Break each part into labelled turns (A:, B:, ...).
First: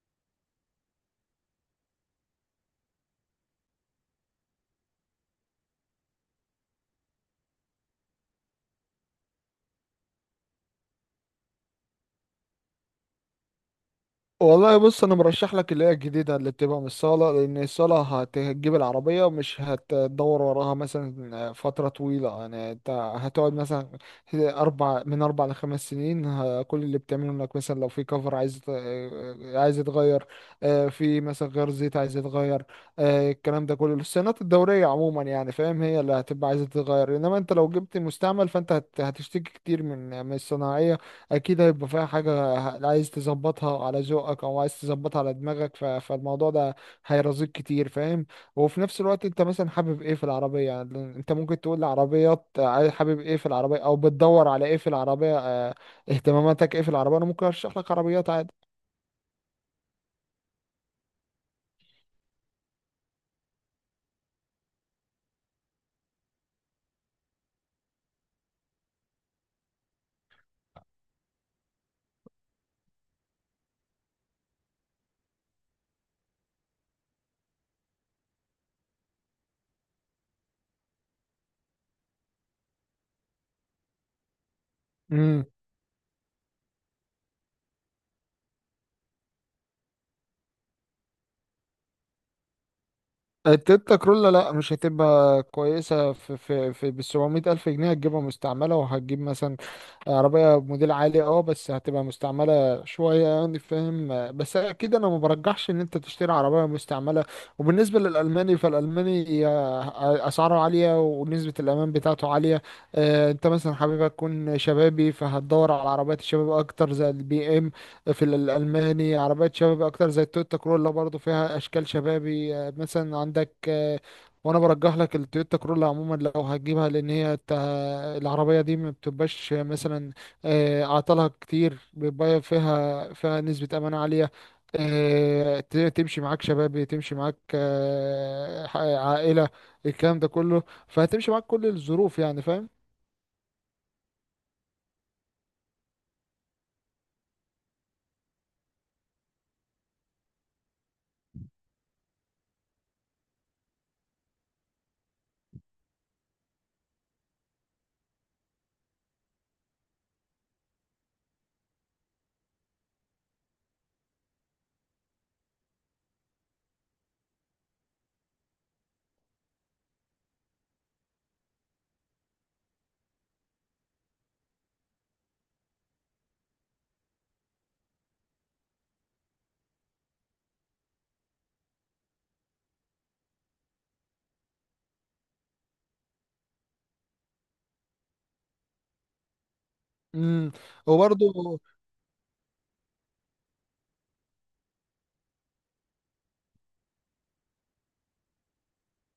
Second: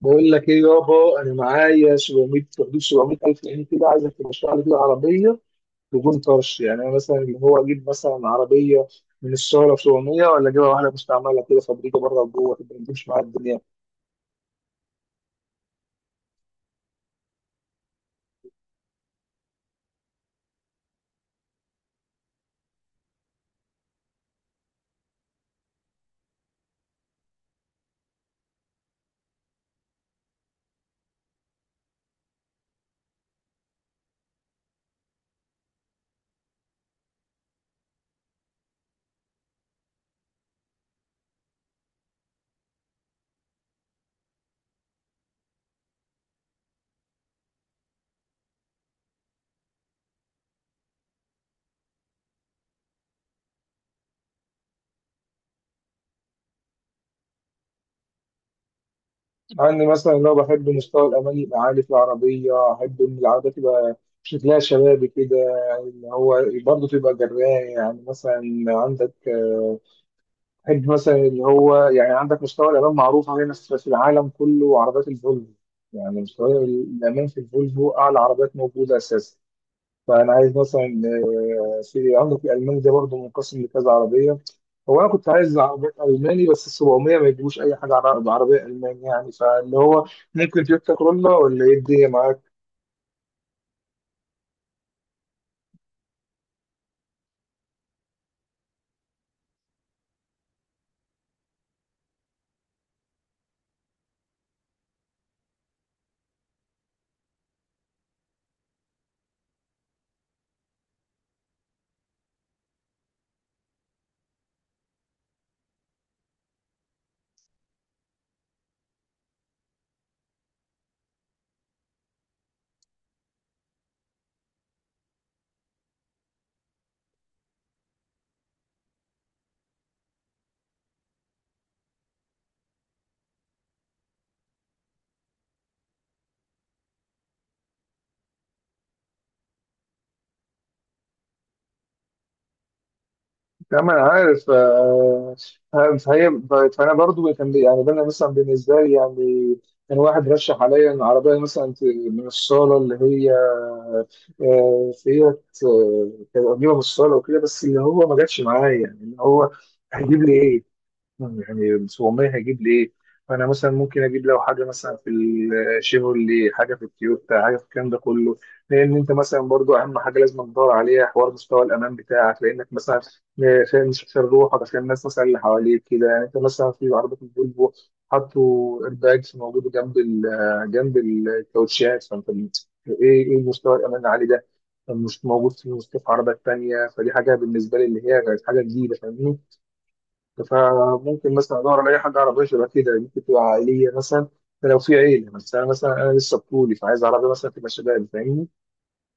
A: بقول لك ايه يابا، انا معايا 700، في حدود 700000 جنيه كده. عايزك ترشح لي كده عربيه بدون طرش. يعني انا مثلا اللي هو اجيب مثلا عربيه من الشهرة ب 700، ولا اجيبها واحده مستعمله كده فابريكه بره وجوه تبقى بتمشي معايا الدنيا.
B: والله، بص انا مرشح لك اللي هي الجديده، اللي بتبقى من الصاله. لان الصاله هتجيب العربيه، مش هتدور وراها مثلا فتره طويله، يعني انت هتقعد مثلا اربع، من اربع لخمس سنين. كل اللي بتعمله انك مثلا لو في كفر عايز يتغير، في مثلا غير زيت عايز يتغير، الكلام ده كله الصيانات الدوريه عموما، يعني فاهم، هي اللي هتبقى عايزه تتغير. انما انت لو جبت مستعمل، فانت هتشتكي كتير من الصناعيه، اكيد هيبقى فيها حاجه. عايز تظبطها على ذوقك، او عايز تظبطها على دماغك، فالموضوع ده هيرزقك كتير فاهم. وفي نفس الوقت انت مثلا حابب ايه في العربيه؟ يعني انت ممكن تقول لعربيات حابب ايه في العربيه، او بتدور على ايه في العربيه؟ اهتماماتك ايه في العربيه؟ انا ممكن ارشح لك عربيات عادي.
A: مع اني مثلا لو بحب مستوى الامان يبقى عالي في العربيه، احب ان العربيه تبقى شكلها شبابي كده، اللي هو برضه تبقى جراية. يعني مثلا عندك، بحب مثلا اللي هو يعني عندك مستوى الأمان معروف علينا في العالم كله، عربيات الفولفو. يعني مستوى الأمان في الفولفو أعلى عربيات موجودة أساسا. فأنا عايز مثلا، في عندك الألماني ده برضه منقسم لكذا عربية. هو أنا كنت عايز عربية ألماني، بس ال 700 ما يجيبوش أي حاجة بعربية ألماني. يعني فاللي هو ممكن تويوتا كرولا، ولا إيه الدنيا معاك؟
B: التويوتا كرولا لا، مش هتبقى كويسة، في بال 700 ألف جنيه، هتجيبها مستعملة، وهتجيب مثلا عربية موديل عالي، اه، بس هتبقى مستعملة شوية، يعني فاهم. بس أكيد أنا ما برجحش إن أنت تشتري عربية مستعملة. وبالنسبة للألماني، فالألماني أسعاره عالية، ونسبة الأمان بتاعته عالية. أنت مثلا حابب تكون شبابي، فهتدور على عربيات الشباب أكتر، زي البي، في الألماني. عربيات شباب أكتر زي التويوتا كرولا برضو، فيها أشكال شبابي، مثلا عندك، وأنا برجح لك التويوتا كرولا عموما لو هتجيبها، لأن هي العربية دي ما بتبقاش مثلا أعطالها كتير، بيبقى فيها نسبة أمان عالية، تمشي معاك شبابي، تمشي معاك عائلة، الكلام ده كله. فهتمشي معاك كل الظروف، يعني فاهم.
A: لا، ما انا عارف. فهي، فانا برضو كان يعني انا مثلا بالنسبه لي، يعني كان واحد رشح عليا ان عربيه مثلا من الصاله، اللي هي فيها، كانت قريبه من الصاله وكده، بس اللي هو ما جاتش معايا. يعني اللي هو هيجيب لي ايه؟ يعني بس والله هجيب ليه. فانا مثلا ممكن اجيب لو حاجه مثلا في الشيفرولي، حاجه في التويوتا، حاجه في الكلام ده كله. لان انت مثلا برضو اهم حاجه لازم تدور عليها حوار مستوى الامان بتاعك، لانك مثلا عشان مش عشان روحك، عشان الناس مثلا اللي حواليك كده. يعني انت مثلا في عربيه الفولفو حطوا ايرباجز موجوده جنب جنب الكاوتشات. فانت ايه، ايه مستوى الامان العالي ده؟ مش موجود في مستوى عربيات تانيه. فدي حاجه بالنسبه لي، اللي هي كانت حاجه جديده فاهمني.
B: امم وبرضه
A: فممكن مثلا ادور على اي حاجه عربيه شبه كده، ممكن تبقى عائليه مثلا لو في عيله. بس انا مثلا لسه بطولي، فعايز عربيه مثلا تبقى شباب فاهمني.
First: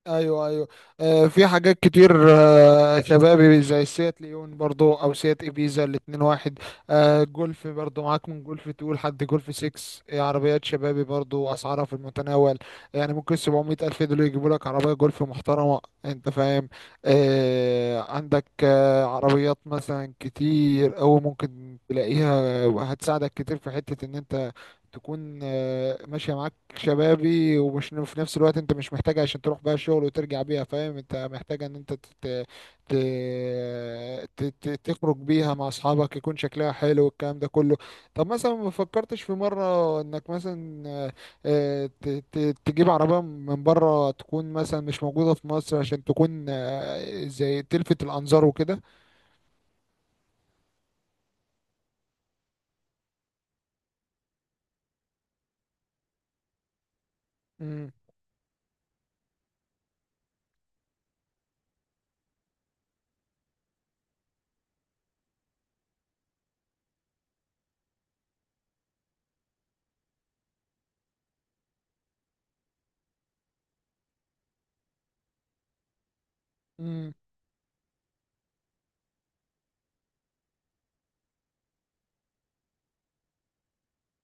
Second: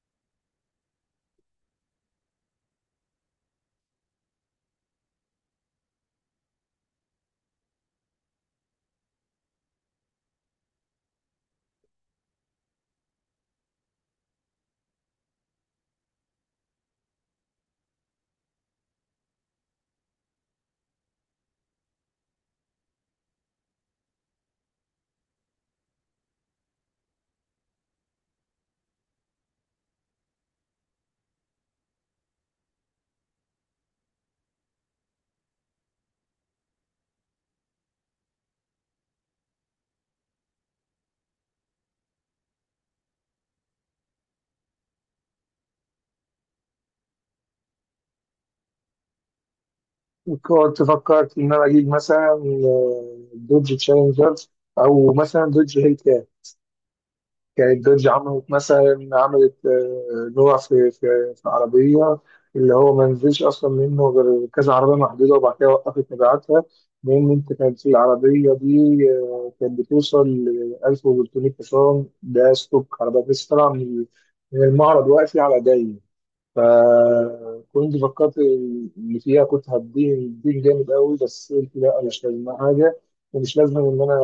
B: ايوه، ايوه. آه، في حاجات كتير آه شبابي، زي سيات ليون، برضو، او سيات ابيزا، الاتنين واحد. آه، جولف برضو معاك، من جولف تو لحد جولف 6. آه، عربيات شبابي برضو اسعارها في المتناول، يعني ممكن 700 الف دول يجيبوا لك عربيه جولف محترمه، انت فاهم. آه، عندك آه عربيات مثلا كتير، او ممكن تلاقيها هتساعدك كتير، في حته ان انت تكون آه ماشيه معاك شبابي، ومش في نفس الوقت. انت مش محتاج عشان تروح بقى الشغل وترجع بيها، فاهم؟ انت محتاج ان انت تت... ت... ت... ت... تخرج بيها مع اصحابك، يكون شكلها حلو والكلام ده كله. طب مثلا ما فكرتش في مرة انك مثلا آه، ت... ت... تجيب عربية من بره، تكون مثلا مش موجودة في مصر، عشان تكون زي تلفت الانظار وكده.
A: وكنت فكرت ان انا اجيب مثلا، دوج تشالنجر، او مثلا دوج هيل. كانت دوج عملت مثلا عملت، نوع في عربية اللي هو ما نزلش أصلا منه غير كذا عربية محدودة، وبعد كده وقفت مبيعاتها. لأن أنت كانت في العربية دي، كانت بتوصل ل 1300 حصان، ده ستوك عربية بس طالعة من المعرض واقفة على دايم.
B: مم.
A: فكنت فكرت إن فيها كنت هديه الدين جامد قوي، بس قلت لا مش لازم حاجة، ومش لازم إن أنا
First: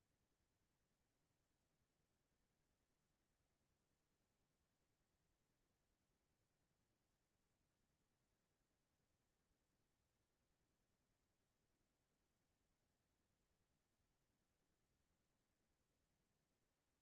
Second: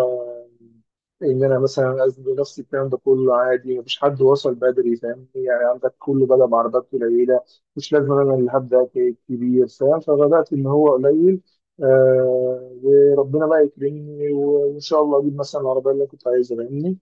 A: ان انا مثلا ازنق نفسي الكلام ده كله. عادي، مفيش حد وصل بدري فاهمني. يعني عندك كله بدأ بعربيات قليله، مش لازم انا اللي هبدأ كبير فاهم. فبدأت ان هو قليل، وربنا بقى يكرمني وان شاء الله اجيب مثلا العربيه اللي أنا كنت عايزها فاهمني.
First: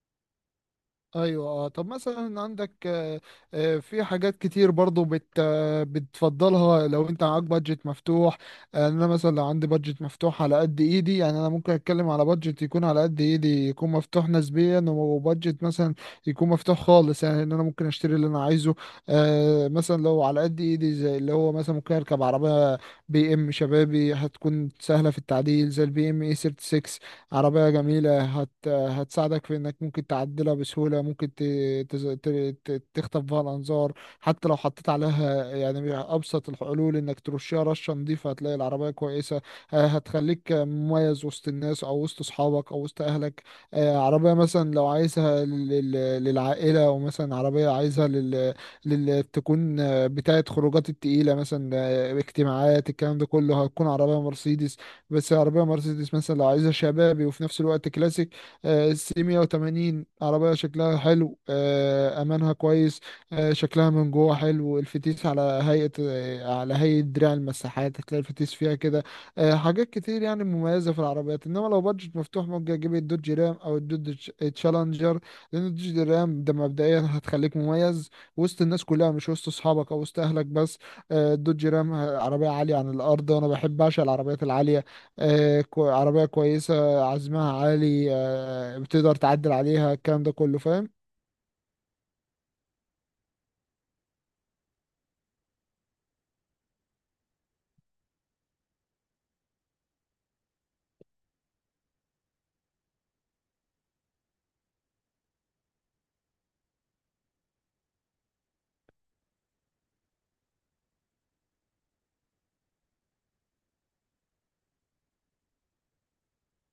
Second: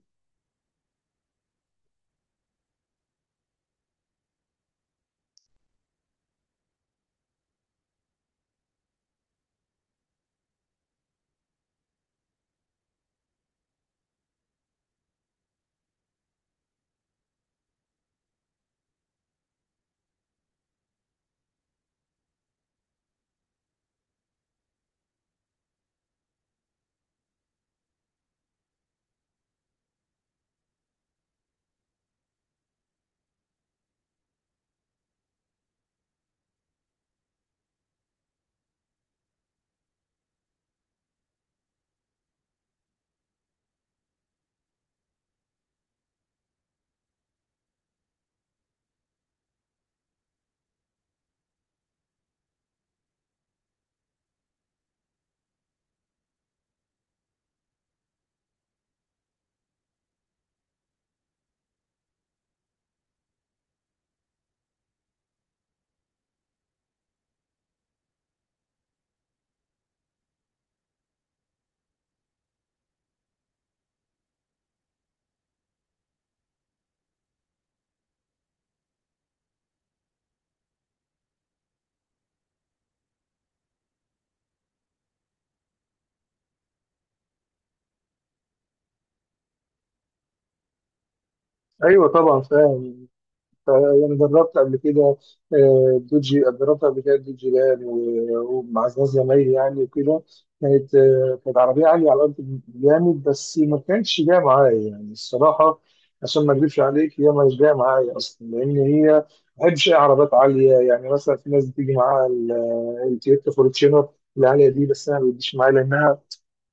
B: ايوه، اه. طب مثلا عندك في حاجات كتير برضو بت آه، بتفضلها لو انت معاك بادجت مفتوح. انا مثلا لو عندي بادجت مفتوح على قد ايدي، يعني انا ممكن اتكلم على بادجت يكون على قد ايدي، يكون مفتوح نسبيا، وبادجت مثلا يكون مفتوح خالص، يعني ان انا ممكن اشتري اللي انا عايزه. مثلا لو على قد ايدي، زي اللي هو مثلا ممكن اركب عربية بي ام شبابي، هتكون سهلة في التعديل، زي البي ام اي 36. عربية جميلة، هتساعدك في انك ممكن تعدلها بسهولة، ممكن ت... تز... ت... ت... تخطف بها الانظار. حتى لو حطيت عليها يعني ابسط الحلول، انك ترشها رشة نظيفة، هتلاقي العربية كويسة، هتخليك مميز وسط الناس، او وسط اصحابك، او وسط اهلك. عربية مثلا لو عايزها للعائلة، او مثلا عربية عايزها تكون بتاعة خروجات التقيلة، مثلا اجتماعات، الكلام ده كله، هتكون عربية مرسيدس. بس عربية مرسيدس مثلا لو عايزها شبابي وفي نفس الوقت كلاسيك، سي 180 عربية شكلها حلو، أمانها كويس، شكلها من جوه حلو. الفتيس على هيئة على هيئة دراع المساحات، هتلاقي الفتيس فيها كده. حاجات كتير يعني مميزة في العربيات. إنما لو بادجت مفتوح، ممكن أجيب الدوج رام، أو الدوج تشالنجر. لأن الدوج رام ده مبدئيا هتخليك مميز وسط الناس كلها، مش وسط أصحابك أو وسط أهلك بس. الدوج رام عربية عالية عن الأرض، وأنا بحب أعشق العربيات العالية. عربية كويسة، عزمها عالي، بتقدر تعدل عليها، الكلام ده كله فاهم.
A: ايوه طبعا فاهم. يعني جربت قبل كده، دوجي، جربت قبل كده دوجي لان ومع ناس زمايلي يعني وكده. كانت عربية عالية على الأرض جامد، بس ما كانتش جاية معايا يعني الصراحة. عشان ما أكذبش عليك، هي مش جاية معايا أصلا، لأن هي ما بحبش أي عربيات عالية. يعني مثلا في ناس بتيجي معاها التويوتا فورتشينر العالية دي، بس أنا ما بتجيش معايا لأنها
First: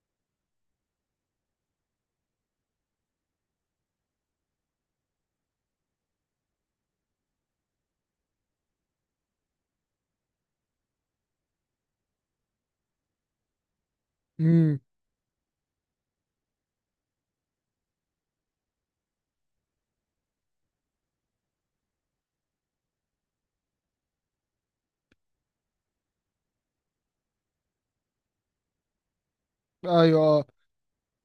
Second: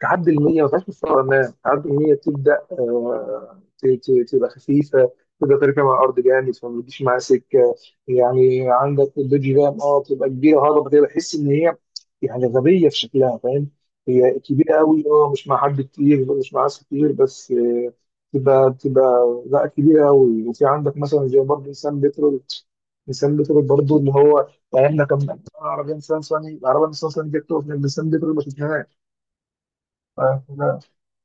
A: تعدي ال 100 ما تبقاش مستوى امام. تعدي ال 100 تبدا، تبقى خفيفه، تبدا تركب على الارض جامد، فما بتجيش معاها سكه. يعني عندك البيج رام، بتبقى كبيره هضبه، بتبقى بحس ان هي يعني غبيه في شكلها فاهم. هي كبيره
B: امم
A: قوي، مش مع حد كتير، مش مع ناس كتير، بس تبقى لا كبيره قوي. وفي عندك مثلا زي برضه انسان بترول. انسان بترول برضه ان هو يعني، احنا كان عربيه انسان صني، العربيه انسان صني جت تقف جنب انسان بترول ما شفناهاش.
B: ايوه،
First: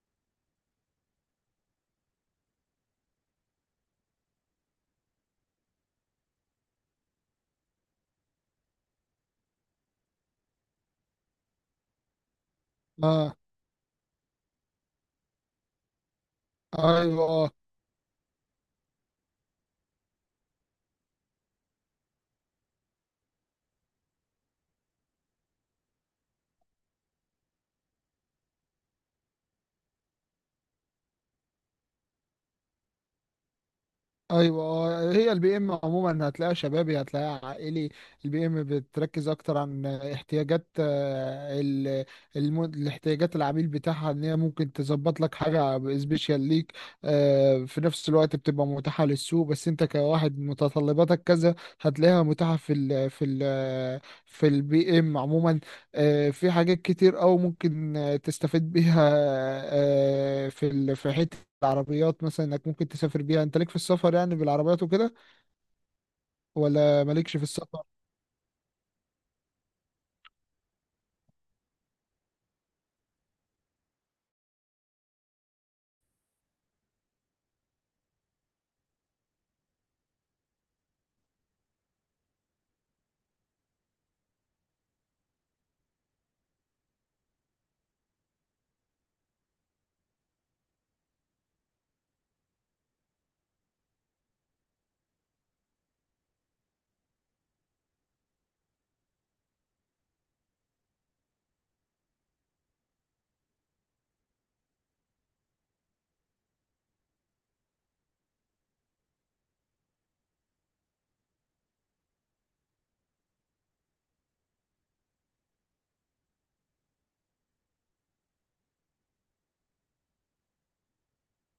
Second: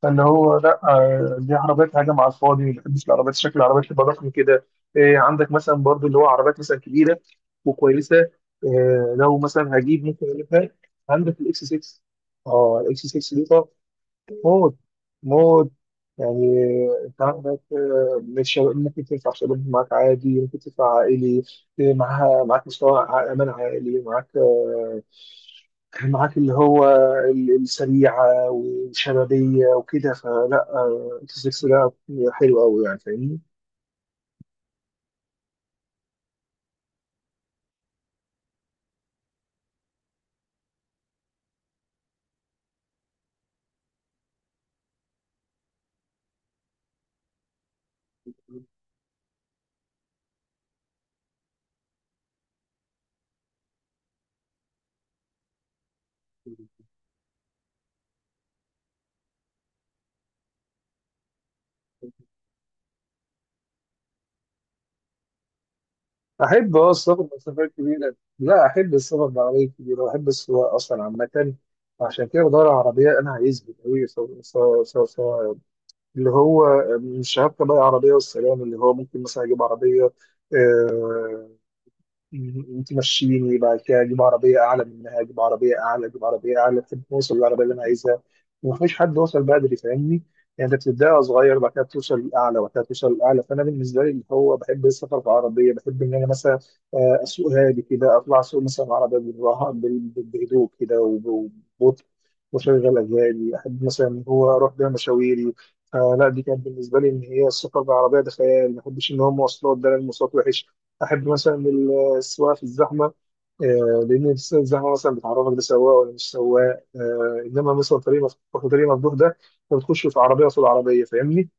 A: فاللي هو لا، دي عربيات هجم على الفاضي. ما بحبش العربيات شكل العربيات تبقى ضخم كده. إيه، عندك مثلا برضو اللي هو عربيات مثلا كبيره وكويسه إيه. لو مثلا هجيب، ممكن اجيب لك عندك الاكس 6. اه الاكس 6
B: اه.
A: دي طب، موت موت. يعني
B: آه،
A: انت
B: ايوه آه.
A: عندك، مش ممكن تدفع شباب معاك عادي، ممكن تدفع عائلي إيه. معاها معاك مستوى امان عائلي، معاك كان معاك اللي هو السريعة وشبابية وكده. فلا، انت 6 ده حلو قوي يعني فاهمني.
B: ايوه هي البي ام عموما هتلاقيها شبابي، هتلاقيها عائلي. البي ام بتركز اكتر عن احتياجات الاحتياجات العميل بتاعها، ان هي ممكن تظبط لك حاجه سبيشال ليك. في نفس الوقت بتبقى متاحه للسوق، بس انت كواحد متطلباتك كذا، هتلاقيها متاحه في البي ام عموما. في حاجات كتير أوي، ممكن تستفيد بيها في حتة العربيات، مثلا انك ممكن تسافر بيها، انت ليك في السفر يعني بالعربيات وكده.
A: أحب
B: ولا
A: السفر
B: مالكش في
A: مسافات
B: السفر؟
A: كبيرة، لا أحب السفر بعربية كبيرة، وأحب السواقة أصلا عامة. عشان كده بدور على عربية أنا هيثبت أوي سواء. اللي هو، مش هبقى بقى عربية والسلام، اللي هو ممكن مثلا أجيب عربية، آه، انت مشيني، بعد كده اجيب عربيه اعلى منها، اجيب عربيه اعلى، اجيب عربيه اعلى لحد ما اوصل للعربيه اللي انا عايزها. ومفيش حد وصل بدري فاهمني. يعني انت بتبدا صغير، بعد كده توصل للاعلى، وبعد كده توصل للاعلى. فانا بالنسبه لي اللي هو بحب السفر بعربيه، بحب ان انا مثلا، اسوق هادي كده، اطلع اسوق مثلا عربيه بالراحه بهدوء كده وببطء، واشغل اغاني، احب مثلا ان هو اروح بيها مشاويري. فلا دي كانت بالنسبه لي ان هي السفر بالعربيه ده خيال. ما بحبش ان هو مواصلات ده، لأن المواصلات وحش. احب مثلا السواقه في الزحمه، لان لسه الزحمه مثلا بتعرفك ده سواق ولا مش سواق. انما مثلا طريق مفتوح، وطريق مفتوح ده انت بتخش في عربيه قصاد عربيه فاهمني.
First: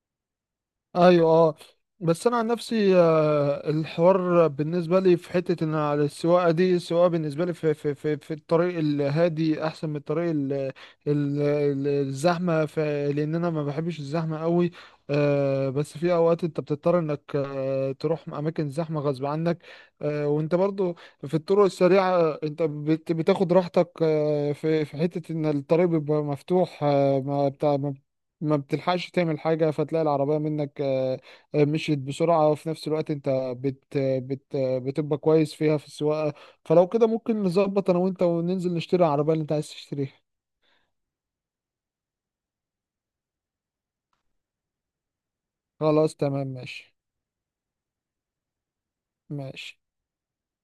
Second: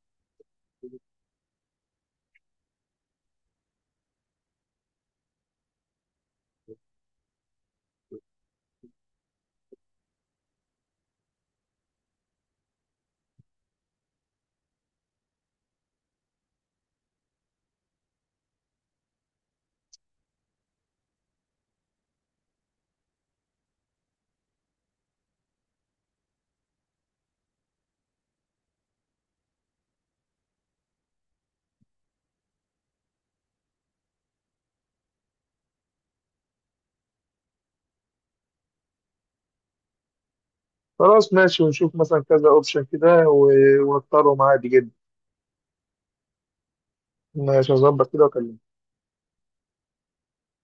B: ايوه، اه. بس انا عن نفسي، الحوار بالنسبه لي في حته ان على السواقه دي، السواقه بالنسبه لي في الطريق الهادي احسن من الطريق الزحمه، لان انا ما بحبش الزحمه قوي. بس في اوقات انت بتضطر انك تروح اماكن زحمه غصب عنك. وانت برضو في الطرق السريعه انت بتاخد راحتك، في في حته ان الطريق بيبقى مفتوح، ما بتلحقش تعمل حاجة، فتلاقي العربية منك مشيت بسرعة، وفي نفس الوقت انت بت بت بتبقى كويس فيها في السواقة. فلو كده ممكن نظبط انا وانت، وننزل نشتري العربية اللي انت عايز تشتريها.
A: خلاص ماشي، ونشوف مثلا كذا اوبشن كده ونختاره معادي جدا.
B: خلاص تمام ماشي.
A: ماشي، هظبط كده واكلمك.
B: ماشي.